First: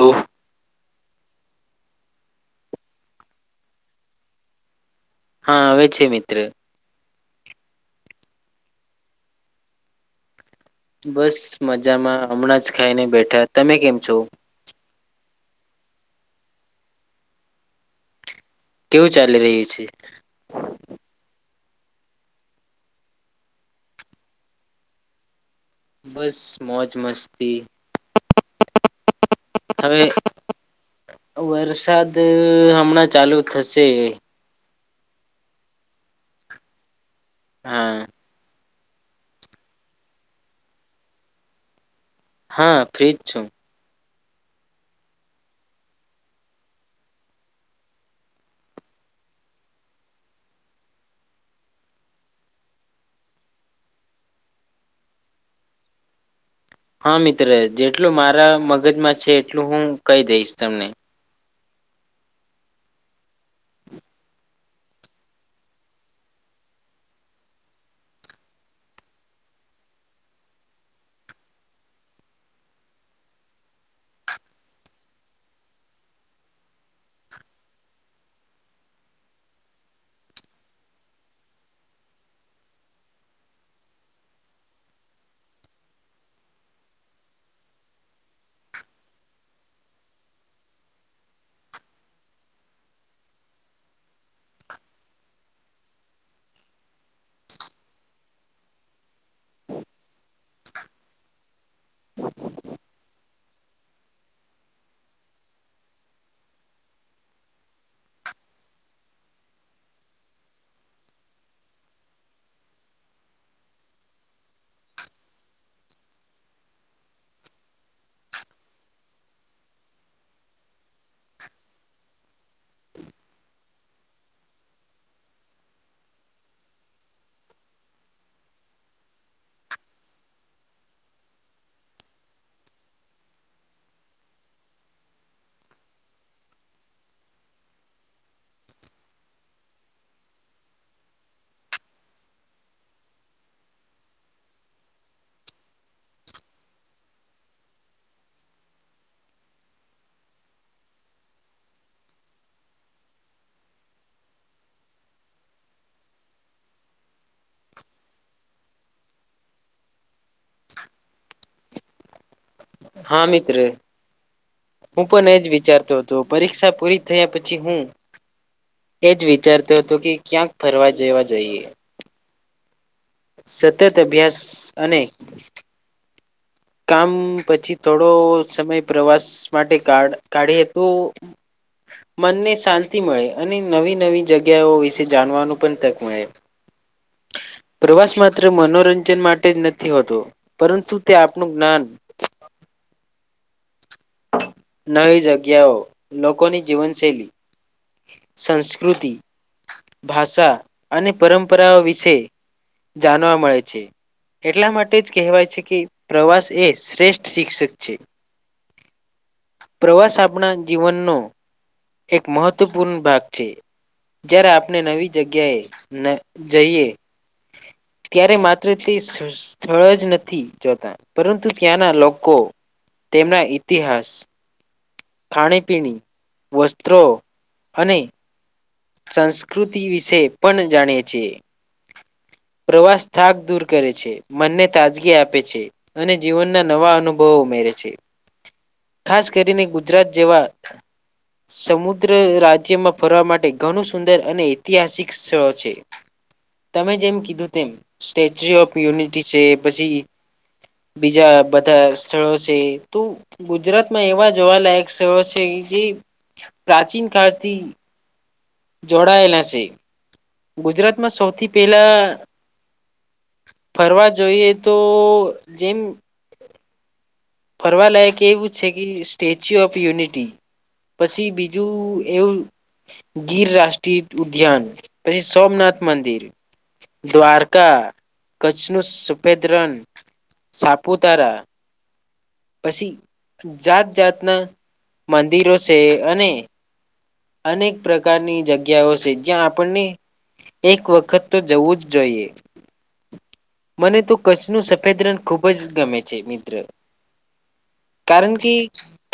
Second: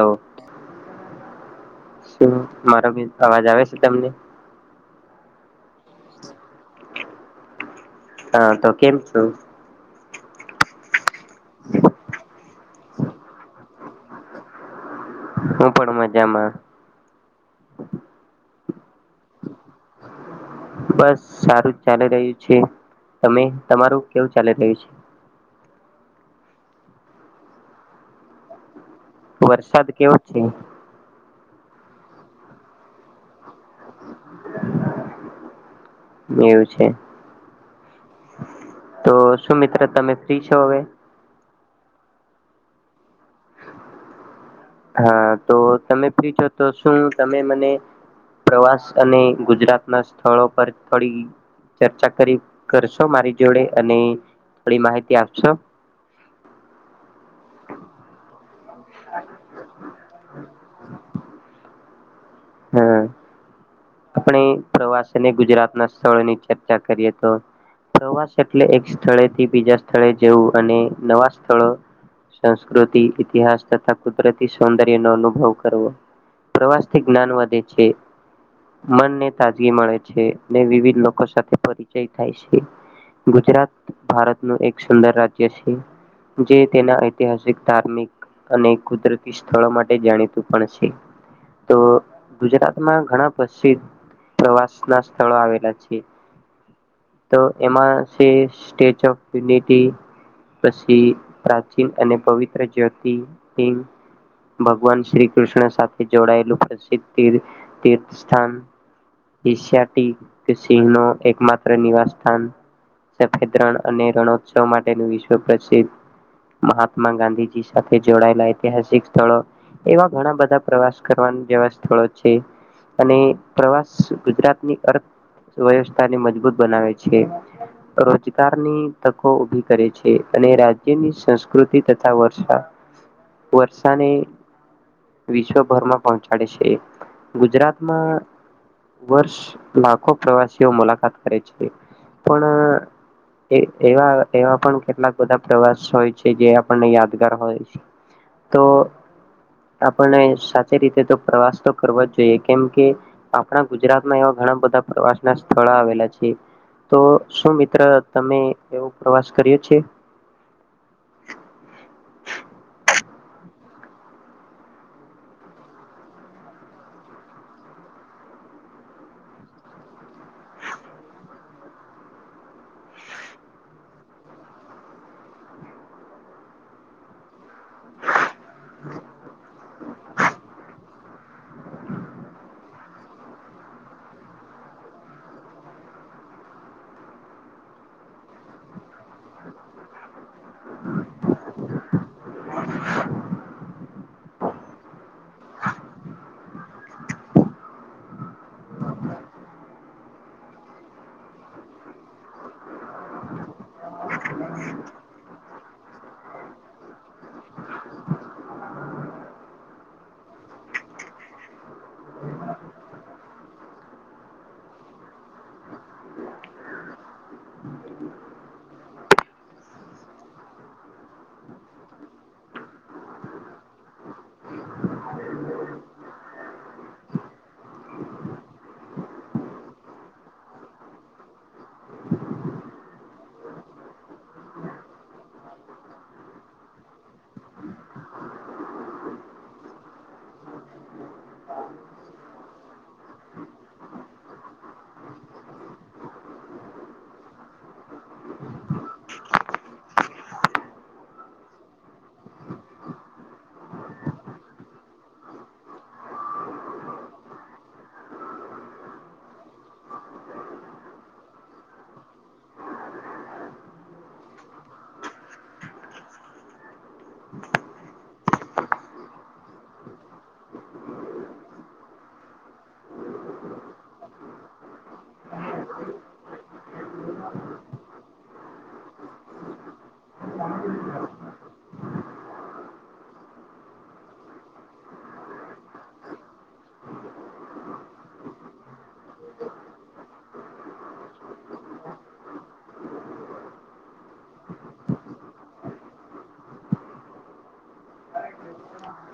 તો શું મારો બી અવાજ આવે છે તમને હા આવેવે છે મિત્ર હા તો કેમ છું? બસ મજામાં હમણાં જ ખાઈને બેઠા, તમે કેમ છો? હુ પડ માંજામાં કેવું ચાલી રહ્યું છે? બસ સારું જ ચાલી રહ્યું છે તમે તમારું કેવું ચાલી રહ્યું છે? બસ મોજ મસ્તી વરસાદ હવે કેવો છે? વરસાદ હમણાં ચાલુ થશે એવું છે. હા તો શું મિત્ર તમે ફ્રી છો હવે? હા ફ્રીજ છું. હા તો તમે ફ્રી છો તો શું તમે મને પ્રવાસ અને ગુજરાતના સ્થળો પર કડી ચર્ચા કરી કરશો મારી જોડે, અને થોડી માહિતી આપશો [inaudible] હા મિત્ર જેટલું મારા મગજમાં છે એટલું હું કહી દઈશ તમને હમ્મ આપણે પ્રવાસ અને ગુજરાત ના સ્થળોની ચર્ચા કરીએ તો પ્રવાસ એટલે એક સ્થળેથી બીજા સ્થળે જવું અને નવા સ્થળો સંસ્કૃતિ ઇતિહાસ તથા કુદરતી સૌંદર્ય ન અનુભવ કરવો, પ્રવાસથી જ્ઞાન વધે છે મનને તાજગી મળે છે, ને વિવિધ લોકો સાથે પરિચય થાય છે. ગુજરાત ભારતનું એક સુંદર રાજ્ય છે. જે તેના ઐતિહાસિક ધાર્મિક અને કુદરતી સ્થળો માટે જાણીતું પણ છે તો ગુજરાતમાં ઘણા પ્રસિ પ્રવાસ ના સ્થળો આવેલા છે. તો એમાં છે સ્ટેચ ઓફ યુનિટી પછી પ્રાચીન અને પવિત્ર જ્યોતિર્લિંગ ભગવાન શ્રી કૃષ્ણ સાથે જોડાયેલું પ્રસિદ્ધ તીર તીર્થ સ્થાન હિશયાટી સિંહ નો એકમાત્ર નિવાસ સ્થાન સફેદ રણ અને રણોત્સવ માટેનું વિશ્વ પ્રસિદ્ધ મહાત્મા ગાંધીજી સાથે જોડાયેલા ઐતિહાસિક સ્થળો એવા ઘણા બધા પ્રવાસ ક પણ જેવા સ્થળો છે. અને પ્રવાસ ગુજરાતની અર્થ વ્યવસ્થાને મજબૂત બનાવે છે. રોજગારની તકો ઉભી કરે છે અને રાજ્યની સંસ્કૃતિ તથા વર્ષા વર્ષાને વિશ્વભરમાં પહોંચાડે છે, ગુજરાતમાં વર્ષ લાખો પ્રવાસીઓ મુલાકાત કરે છે, પણ એ એવા એવા પણ કેટલાક બધા પ્રવાસ હોય છે જે આપણને યાદગાર હોય છ તો આપને સા ચી રીતે પ્રવાસ તો કરવા જ જોઈએ કેમ કે આપણા ગુજરાતમાં એવા ઘણા બધા પ્રવાસના સ્થળ આવેલા છે, તો શું મિત્ર તમે એવો પ્રવાસ કર્યો છે? હા, મિત્ર. હું પન એજ વિચારતો હતો પરીક્ષા પૂરી થયા પછી હું એજ વિચારતો તો કે ક્યાંક ફરવા જવા જઈએ સતત અભ્યાસ અને કામ પછી થોડો સમય પ્રવાસ માટે કાઢ કાઢીએ તો મનને શાંતિ મળે અને નવી નવી જગ્યાઓ વિશે જાણવાનું પન તક મળે [inaudible] પ્રવાસ માત્ર મનોરંજન માટે જ નથી હોતો, પરંતુ તે આપનુ જ્ઞાન [inaudible] નવી જગ્યાઓ લોકોની જીવનશૈલી સંસ્કૃતિ, ભાષા અને પરંપરાઓ વિશે જાનવા મળે છે. એટલા માટે જ કહેવાય છે કે પ્રવાસ એ શ્રેષ્ઠ શિક્ષક છે. પ્રવાસ આપણા જીવનનો એક મહ તપૂન ભાગ છે જયારે આપને નવી જગ્યાએ ન જઈએ [inaudible] ત્યારે માત્ર તે સ સ્થળ જ નથી જોતા પરંતુ ત્યાંના લોકો તેમના ઇતિહાસ ખાણીપીણી વસ્ત્રો અને સંસ્કૃતિ વિશે પન જાણે છે. [inaudible] પ્રવાસ થાક દૂર કરે છે, મનને તાજગી આપે છે અને જીવનના નવા અનુભવો ઉમે રે છે, ખાસ કરીને ગુજરાત જેવા સમુદ્ર રાજ્યમાં ફરવા માટે ઘણું સુંદર અને ઐતિહાસિક સઓ છે. તમે જેમ કીધું તેમ સ્ટેચ્યુ ઓફ યુનિટી છે, પસી બીજા બધા સ્થળો છે, તો ગુજરાતમાં એવા જોવાલાયક સ્થઓ છે. જે પ્રાચીન કાળથી જોડાયેલા સે, ગુજરાતમાં સૌથી પહેલા ફરવા જોઈએ તો જેમ ફરવાલાયક એવું છે કે સ્ટેચ્યુ ઓફ યુનિટી પસી બીજું એવું ગીર રાષ્ટ્રીય ઉદ્યાન પસી સોમનાથ મંદિર દ્વારકા, કચ્છનું સફેદ રન સાપુતારા પસી જાત જાતના મંદિરો સે અને અનેક પ્રકારની જગ્યાઓ સે, જ્યાં આપણને એક વખત તો જવું જ જોઈએ. મને તો કચ્છનુ સફેદ રન ખુબ જ ગમે છે મિત્ર. કારન કે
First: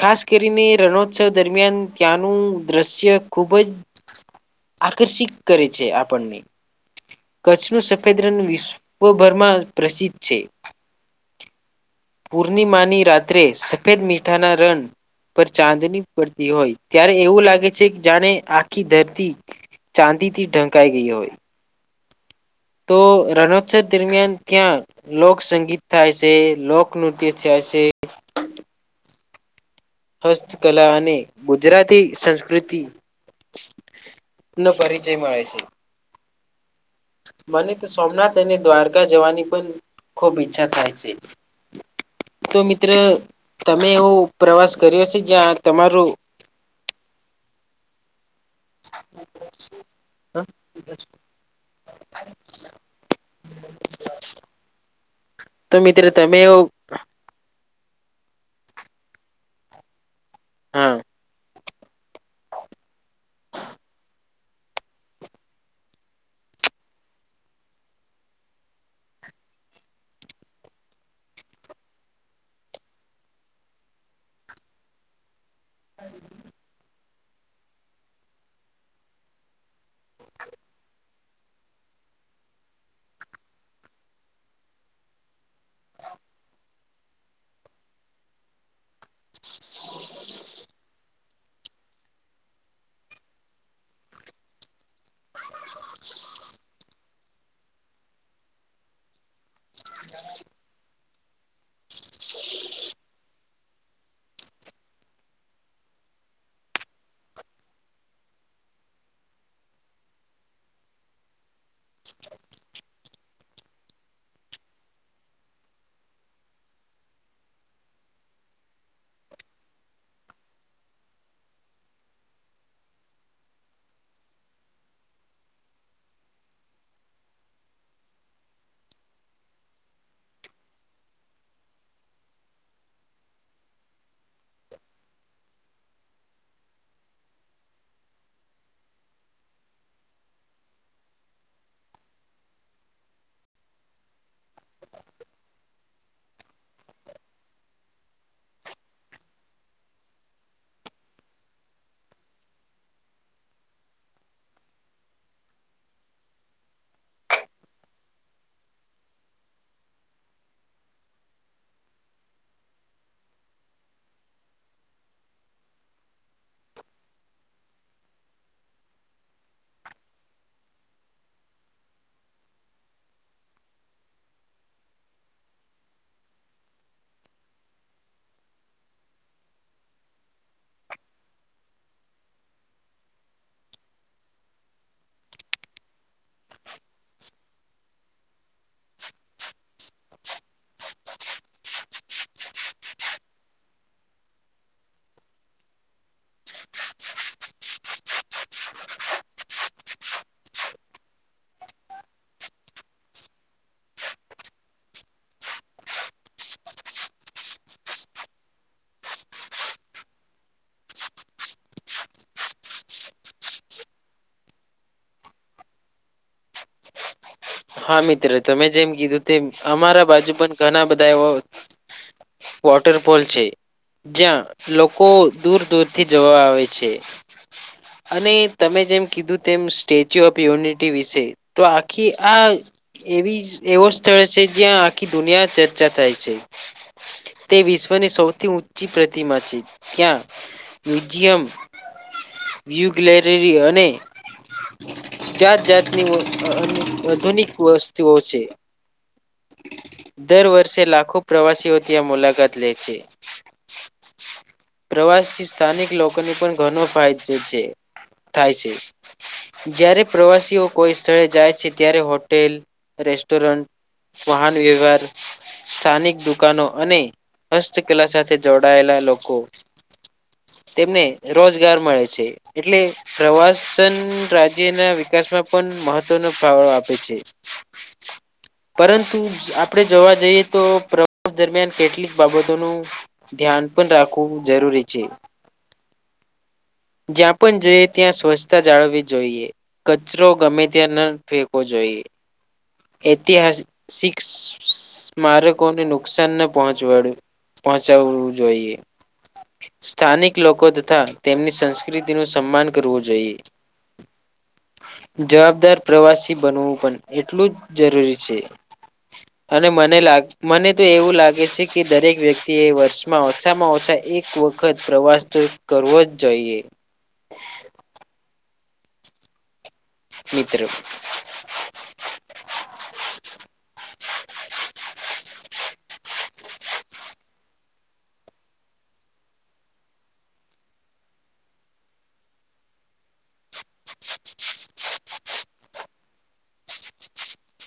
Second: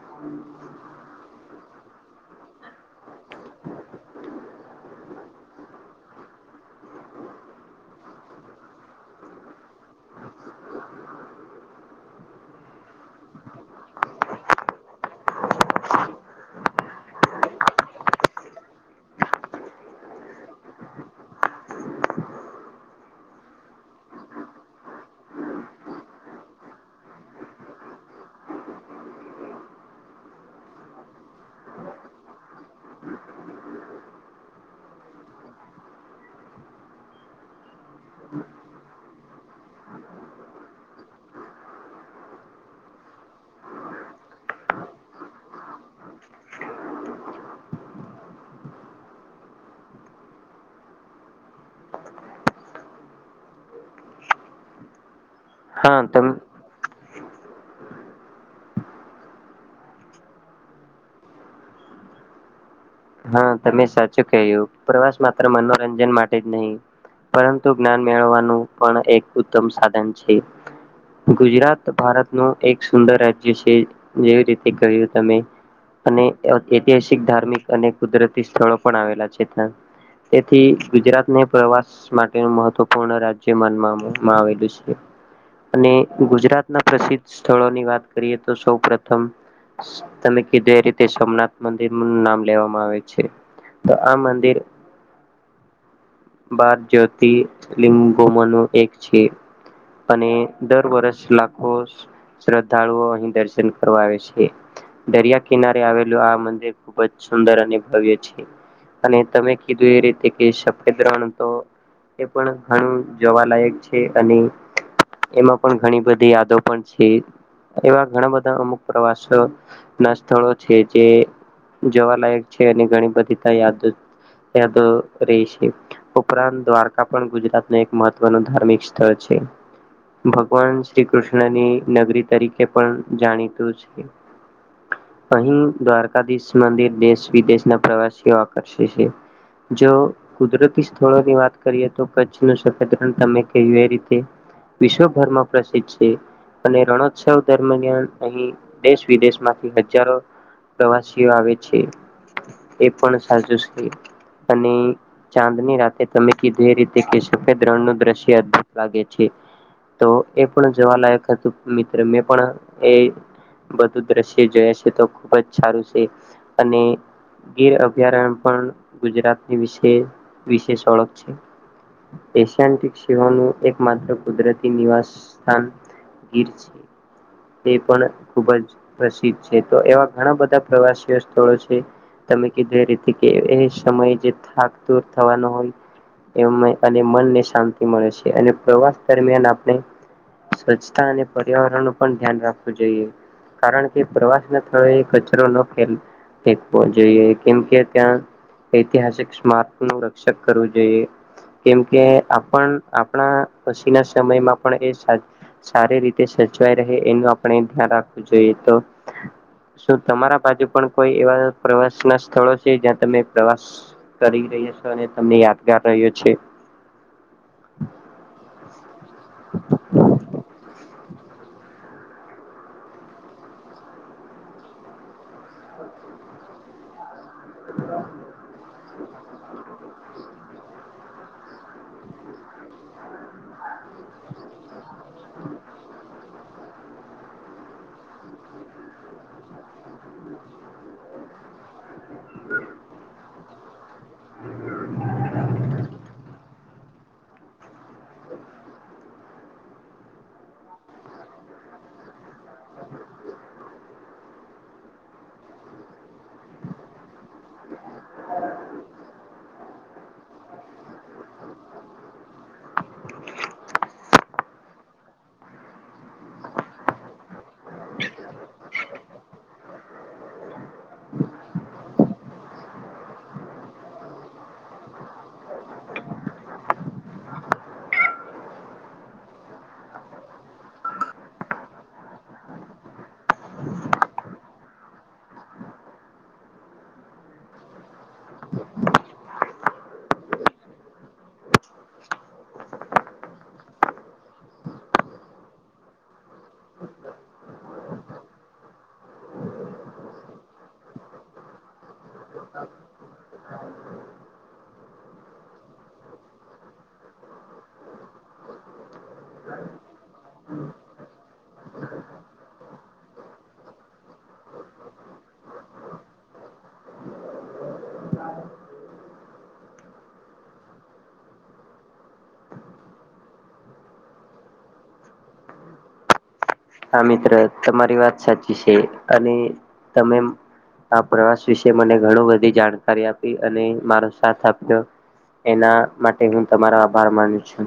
ખાસ કરીને રનોત્સવ દરમિયાન ત્યાંનું દ્રશ્ય ખુબ બો જ આકર્ષિત કરે છે આપણને. કચ્છનું સફેદ રન વિશ્વભરમાં પ્રસિદ્ધ છે. પૂર્નિમાની રાત્રે સફેદ મીઠાના રન પર ચાંદની પડતી હોય, ત્યારે એવું લાગે છે કે જાણે આખી ધરતી ચાંદીથી ઢંકાઈ ગઈ હોય તો રણોત્સવ દરમિયાન ત્યાં લોક સંગીત થાય સે લોકનુત્ય થાય સે. હસ્તકલા અને ગુજરાતી સંસ્કૃતિ નો પરિચય મળે છે. મને તો સોમનાથ અને દ્વારકા જવાની પણ ખૂબ ઈચ્છા થાય છે. તો મિત્ર તમે એવો પ્રવાસ કર્યો છે જ્યાં તમારું [unintelligible] ત હા મિત્રો તમ તમે ઓ હા. હા તમે સાચું ક્યું પ્રવાસ માત્ર મનોરંજન માટે જ નહી પરંતુ જ્ઞાન મેળવવાનું પણ એક ઉત્તમ સાધન છે. ગુજરાત ભારત નુ એક સુંદર રાજ્ય છે જેવી રીતે કહ્યું તમે. અને અ ઐતિહાસિક ધાર્મિક અને કુદરતી સ્થળો પણ આવેલા છે. તેથી ગુજરાતને પ્રવાસ માટેનું મહત્વપૂર્ણ રાજ્ય માનવામ માં આવેલું છે. અને ગુજરાતના પ્રસિદ્ધ સ્થળોની વાત કરીએ તો સૌ પ્રથમ તમે કીધું એ રીતે સોમનાથ મંદિર નુ નામ લેવામાં આવે છે તો આ મંદિર બાર જ્યોતિ લિબોમનો એક છે. અને દર વરસ લાખો શ્રદ્ધાળુઓ અહી દર્શન કરવા આવે છે દરિયા કિનારે આવેલું આ મંદિર ખૂબ જ સુંદર અને ભવ્ય છે અને તમે કીધું એ રીતે કે સફેદ રણ તો એ પણ ઘણું જોવાલાયક છે. અને એમાં પણ ઘણી બધી યાદો પણ છે. એવા ઘણા બધા અમુક પ્રવાસ ન ના સ્થળો છે જે જોવાલાયક છે અને ઘણી બધી ત યાદ યાદો રેય છે. ઉપરાંત દ્વારકા પણ ગુજરાતનું એક મહત્વનું ધાર્મિક સ્થળ છે. ભગવાન શ્રી કૃષ્ણની નગરી તરીકે પણ જાણીતું છે. અહીં દ્વારકાધીશ મંદિર દેશ વિદેશના પ્રવાસીઓ આકર્ષે છે. જો કુદરતી સ્થળોની વાત કરીએ તો કચ્છનું સફેદ રણ તમે કહ્યું એ રીતે વિશ્વભરમાં પ્રસિદ્ધ છે. અને રણોત્સવ દરમિયાન અહીં દેશ વિદેશમાંથી હજારો પ્રવાસી ઓ આવે છે એ પણ સાચું છે અને ચાંદની રાતે તમે કીધુ એ રીતે કે સફેદ રણ નું દ્રશ્ય અદભુત લાગે છે. તો એ પણ જોવાલાયક હતું મિત્ર મેં પણ એ બધું દ્રશ્ય જોયા છે તો ખૂબ જ સારું છે. અને ગીર અભયારણ્ય પણ ગુજરાતની વિશે વિશેષ ઓળખ છે. એશિયાન્ટિક સિંહોનું એક માત્ર કુદરતી નિવાસ સ્થાન ગીર તે પણ ખુબ જ પ્રસિદ્ધ છે તો એવા ઘણા બધા પ્રવાસીઓ સ્થળો છે. તમે કીધું એ રીતે કે એ સમયે જે થાક દૂર થવાનો હોય એમ અને મનને શાંતિ મળે છે અને પ્રવાસ દરમિયાન આપણે સ્વચ્છતા અને પર્યાવરણ નું પણ ધ્યાન રાખવું જોઈએ. કારણ કે પ્રવાસના સ્થળો એક જ [unintelligible] ન ફેંક ફેંકવો જોઈએ કેમ કે ત્યાં ઐતિહાસિક સ્મારક નું રક્ષક કરવું જોઈએ. કેમ કે આપણ આપણા પછીના સમયમાં પણ એ સા સારી રીતે સચવાય રહે એનું આપણે ધ્યાન રાખવું જોઈએ તો શું તમારા બાજુ પણ કોઈ એવા પ્રવાસના સ્થળો છે જ્યાં તમે પ્રવાસ કરી રહ્યા છો અને તમને યાદગાર રહ્યો છે. હા મિત્ર, તમે જેમ કીધું તેમ અમારા બાજુ પણ ઘણા બધા એ વોટર ફોલ છે. જ્યાં લોકો દૂર દૂરથી જવા આવે છે. અને તમે જેમ કીધું તેમ સ્ટેચ્યુ ઓફ યુનિટી વિશે તો આખી આ એવી એવો સ્થળ છે જ્યાં આખી દુનિયા ચર્ચા થાય છે. તે વિશ્વની સૌથી ઊંચી પ્રતિમા છે ત્યાં મ્યુઝિયમ, વ્યુગ્લેલરીરી અને જાત જાતની અધુનિક વસ્તુઓ છે. દર વર્ષે લાખો પ્રવાસીઓ ત્યા મુલાકાત લે છે. પ્રવાસથી સ્થાનિક લોકોને પણ ઘણો ફાયદો છે. થાય છે. જ્યારે પ્રવાસીઓ કોઈ સ્થળે જાય છે ત્યારે હોટેલ, રેસ્ટોરન્ટ વાહનવ્યવહાર સ્થાનિક દુકાનો અને હસ્તકલા સાથે જોડાયેલા લોકો [inaudible] તેમને રોજગાર મળે છે એટલે પ્રવાસન રાજ્યના વિકાસમાં પણ મહત્વનો ફાળો આપે છે. [inaudible] પરંતુ આપડે જોવા જઈએ તો પ્ર [unintelligible] દરમિયાન કેટલીક બાબતોનું ધ્યાન પણ રાખવું જરૂરી છે. જ્યાં પણ જઈએ ત્યાં સ્વચ્છતા જાળવી જોઈએ કચરો ગમે ત્યાં ન ફેંકોવો જોઈએ. [unintelligible] ઐતિહાસિક સ્મારકોને નુકસાન ન પહોંચવડવુ પહોંચાવું જોઈએ. સ્થાનિક લોકો તથા તેમની સંસ્કૃતિનું સન્માન કરવું જોઈએ. [inaudible] જવાબદાર પ્રવાસી બનવું પણ એટલું જ જરૂરી છે. અને મને લાગે મને તો એવું લાગે છે કે દરેક વ્યક્તિએ વર્ષમાં ઓછામાં ઓછા એક વખત પ્રવાસ તો કરવો જ જોઈએ. [inaudible] મિત્ર. [inaudible] હા મિત્ર તમારી વાત સાચી છે અને તમે આ પ્રવાસ વિશે મને ઘણું બધી જાણકારી આપી. અને મારો સાથ આપ્યો એના માટે હું તમારો આભાર માનું છું.